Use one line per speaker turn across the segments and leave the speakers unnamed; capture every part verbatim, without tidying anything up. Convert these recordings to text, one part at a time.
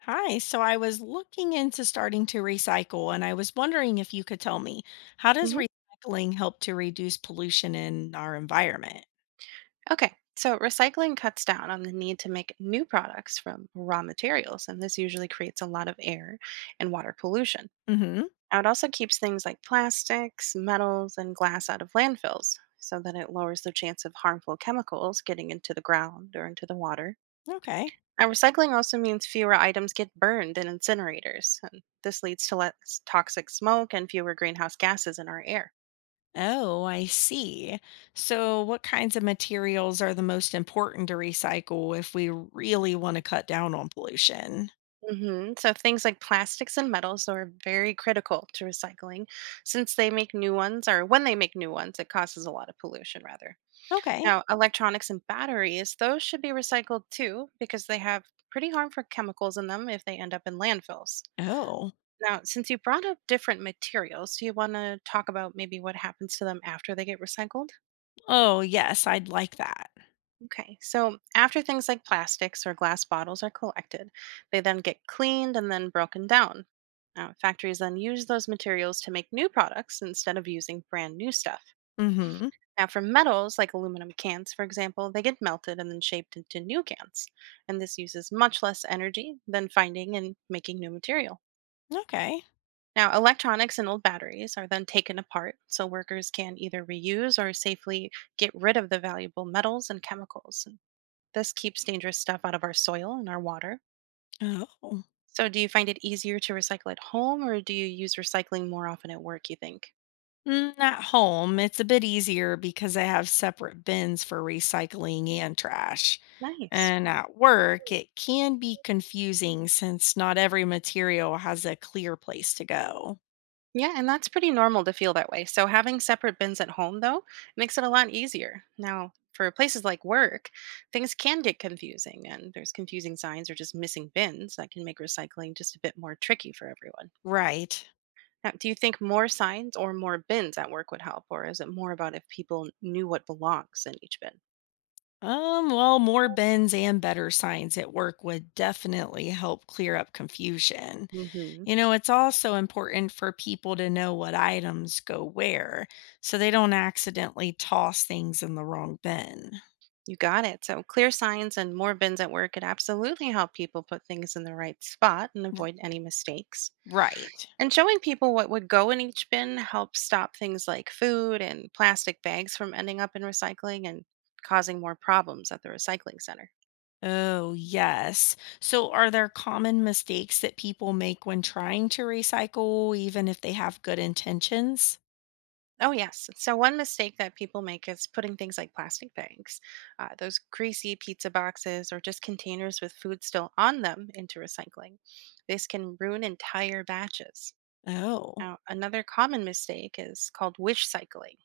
Hi, so I was looking into starting to recycle and I was wondering if you could tell me, how does
hmm
recycling help to reduce pollution in our environment?
Okay, so recycling cuts down on the need to make new products from raw materials, and this usually creates a lot of air and water pollution.
Mhm.
Now, it also keeps things like plastics, metals, and glass out of landfills so that it lowers the chance of harmful chemicals getting into the ground or into the water.
Okay.
Now, recycling also means fewer items get burned in incinerators, and this leads to less toxic smoke and fewer greenhouse gases in our air.
Oh, I see. So what kinds of materials are the most important to recycle if we really want to cut down on pollution?
hmm So things like plastics and metals are very critical to recycling since they make new ones, or when they make new ones, it causes a lot of pollution, rather.
Okay.
Now, electronics and batteries, those should be recycled too because they have pretty harmful chemicals in them if they end up in landfills.
Oh.
Now, since you brought up different materials, do you want to talk about maybe what happens to them after they get recycled?
Oh, yes, I'd like that.
Okay, so after things like plastics or glass bottles are collected, they then get cleaned and then broken down. Now, factories then use those materials to make new products instead of using brand new stuff.
Mhm.
Now, for metals like aluminum cans, for example, they get melted and then shaped into new cans. And this uses much less energy than finding and making new material.
Okay.
Now, electronics and old batteries are then taken apart so workers can either reuse or safely get rid of the valuable metals and chemicals. This keeps dangerous stuff out of our soil and our water.
Oh.
So, do you find it easier to recycle at home or do you use recycling more often at work, you think?
Mm, at home, it's a bit easier because I have separate bins for recycling and trash.
Nice.
And at work, it can be confusing since not every material has a clear place to go.
Yeah, and that's pretty normal to feel that way. So, having separate bins at home, though, makes it a lot easier. Now, for places like work, things can get confusing, and there's confusing signs or just missing bins that can make recycling just a bit more tricky for everyone.
Right.
Now, do you think more signs or more bins at work would help, or is it more about if people knew what belongs in each bin?
Um, well, more bins and better signs at work would definitely help clear up confusion.
hmm
You know, it's also important for people to know what items go where so they don't accidentally toss things in the wrong bin.
You got it. So, clear signs and more bins at work could absolutely help people put things in the right spot and
R-
avoid any mistakes.
Right.
And showing people what would go in each bin helps stop things like food and plastic bags from ending up in recycling and causing more problems at the recycling center.
Oh, yes. So, are there common mistakes that people make when trying to recycle, even if they have good intentions?
Oh, yes. So, one mistake that people make is putting things like plastic bags, uh, those greasy pizza boxes, or just containers with food still on them into recycling. This can ruin entire batches.
Oh,
Now, another common mistake is called wish cycling.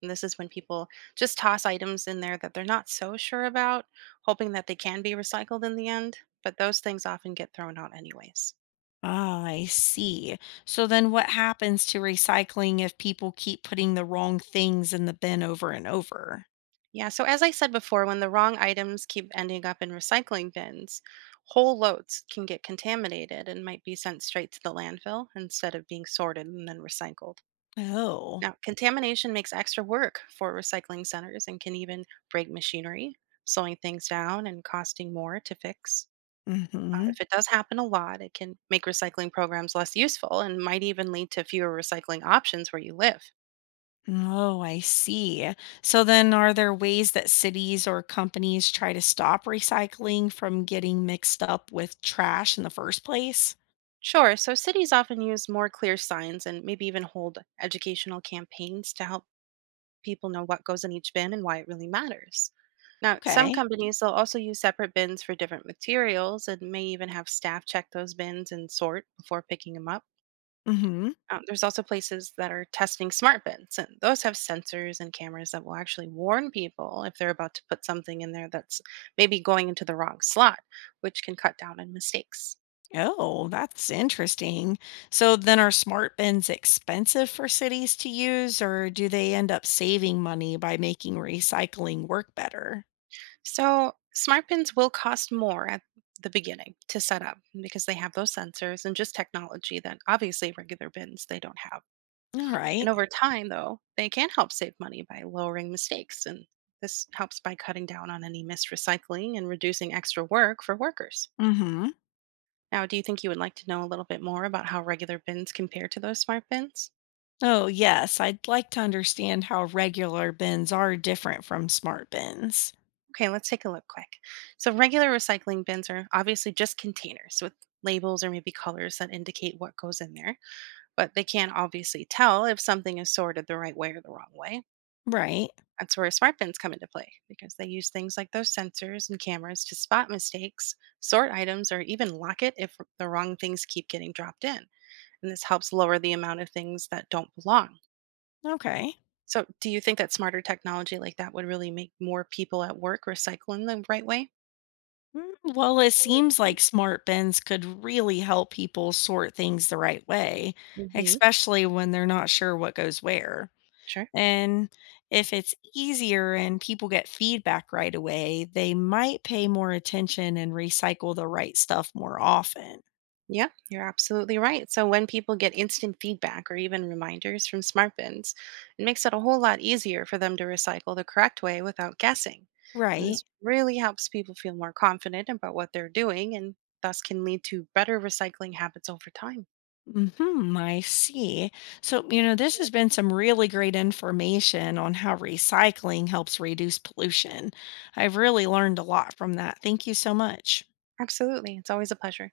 And this is when people just toss items in there that they're not so sure about, hoping that they can be recycled in the end. But those things often get thrown out, anyways.
ah, I see. So, then what happens to recycling if people keep putting the wrong things in the bin over and over?
Yeah, so as I said before, when the wrong items keep ending up in recycling bins, whole loads can get contaminated and might be sent straight to the landfill instead of being sorted and then recycled.
Oh,
Now, contamination makes extra work for recycling centers and can even break machinery, slowing things down and costing more to fix. Uh,
mm-hmm.
if it does happen a lot, it can make recycling programs less useful and might even lead to fewer recycling options where you live.
Oh, I see. So, then are there ways that cities or companies try to stop recycling from getting mixed up with trash in the first place?
Sure, so cities often use more clear signs and maybe even hold educational campaigns to help people know what goes in each bin and why it really matters. Now, some
Okay.
companies will also use separate bins for different materials and may even have staff check those bins and sort before picking them up.
Mm hmm.
Um, there's also places that are testing smart bins, and those have sensors and cameras that will actually warn people if they're about to put something in there that's maybe going into the wrong slot, which can cut down on mistakes.
Oh, that's interesting. So then are smart bins expensive for cities to use, or do they end up saving money by making recycling work better?
So smart pins will cost more at the beginning to set up because they have those sensors and just technology that obviously regular bins they don't have.
All
And
right.
over time though, they can help save money by lowering mistakes and this helps by cutting down on any missed recycling and reducing extra work for workers.
Mm-hmm.
Now, do you think you would like to know a little bit more about how regular bins compare to those smart bins?
Oh, yes. I'd like to understand how regular bins are different from smart bins.
Okay, let's take a look quick. So, regular recycling bins are obviously just containers with labels or maybe colors that indicate what goes in there but they can't obviously tell if something is sorted the right way or the wrong way.
Right.
That's where smart bins come into play because they use things like those sensors and cameras to spot mistakes, sort items, or even lock it if the wrong things keep getting dropped in. And this helps lower the amount of things that don't belong.
Okay.
So, do you think that smarter technology like that would really make more people at work recycle in the right way?
Mm, well, it seems like smart bins could really help people sort things the right way,
Hmm.
especially when they're not sure what goes where.
Sure.
And if it's easier and people get feedback right away, they might pay more attention and recycle the right stuff more often.
Yeah, you're absolutely right. So when people get instant feedback or even reminders from smart bins, it makes it a whole lot easier for them to recycle the correct way without guessing. And
Right.
this really helps people feel more confident about what they're doing and thus can lead to better recycling habits over time.
Hmm, I see. So, you know, this has been some really great information on how recycling helps reduce pollution. I've really learned a lot from that. Thank you so much.
Absolutely. It's always a pleasure.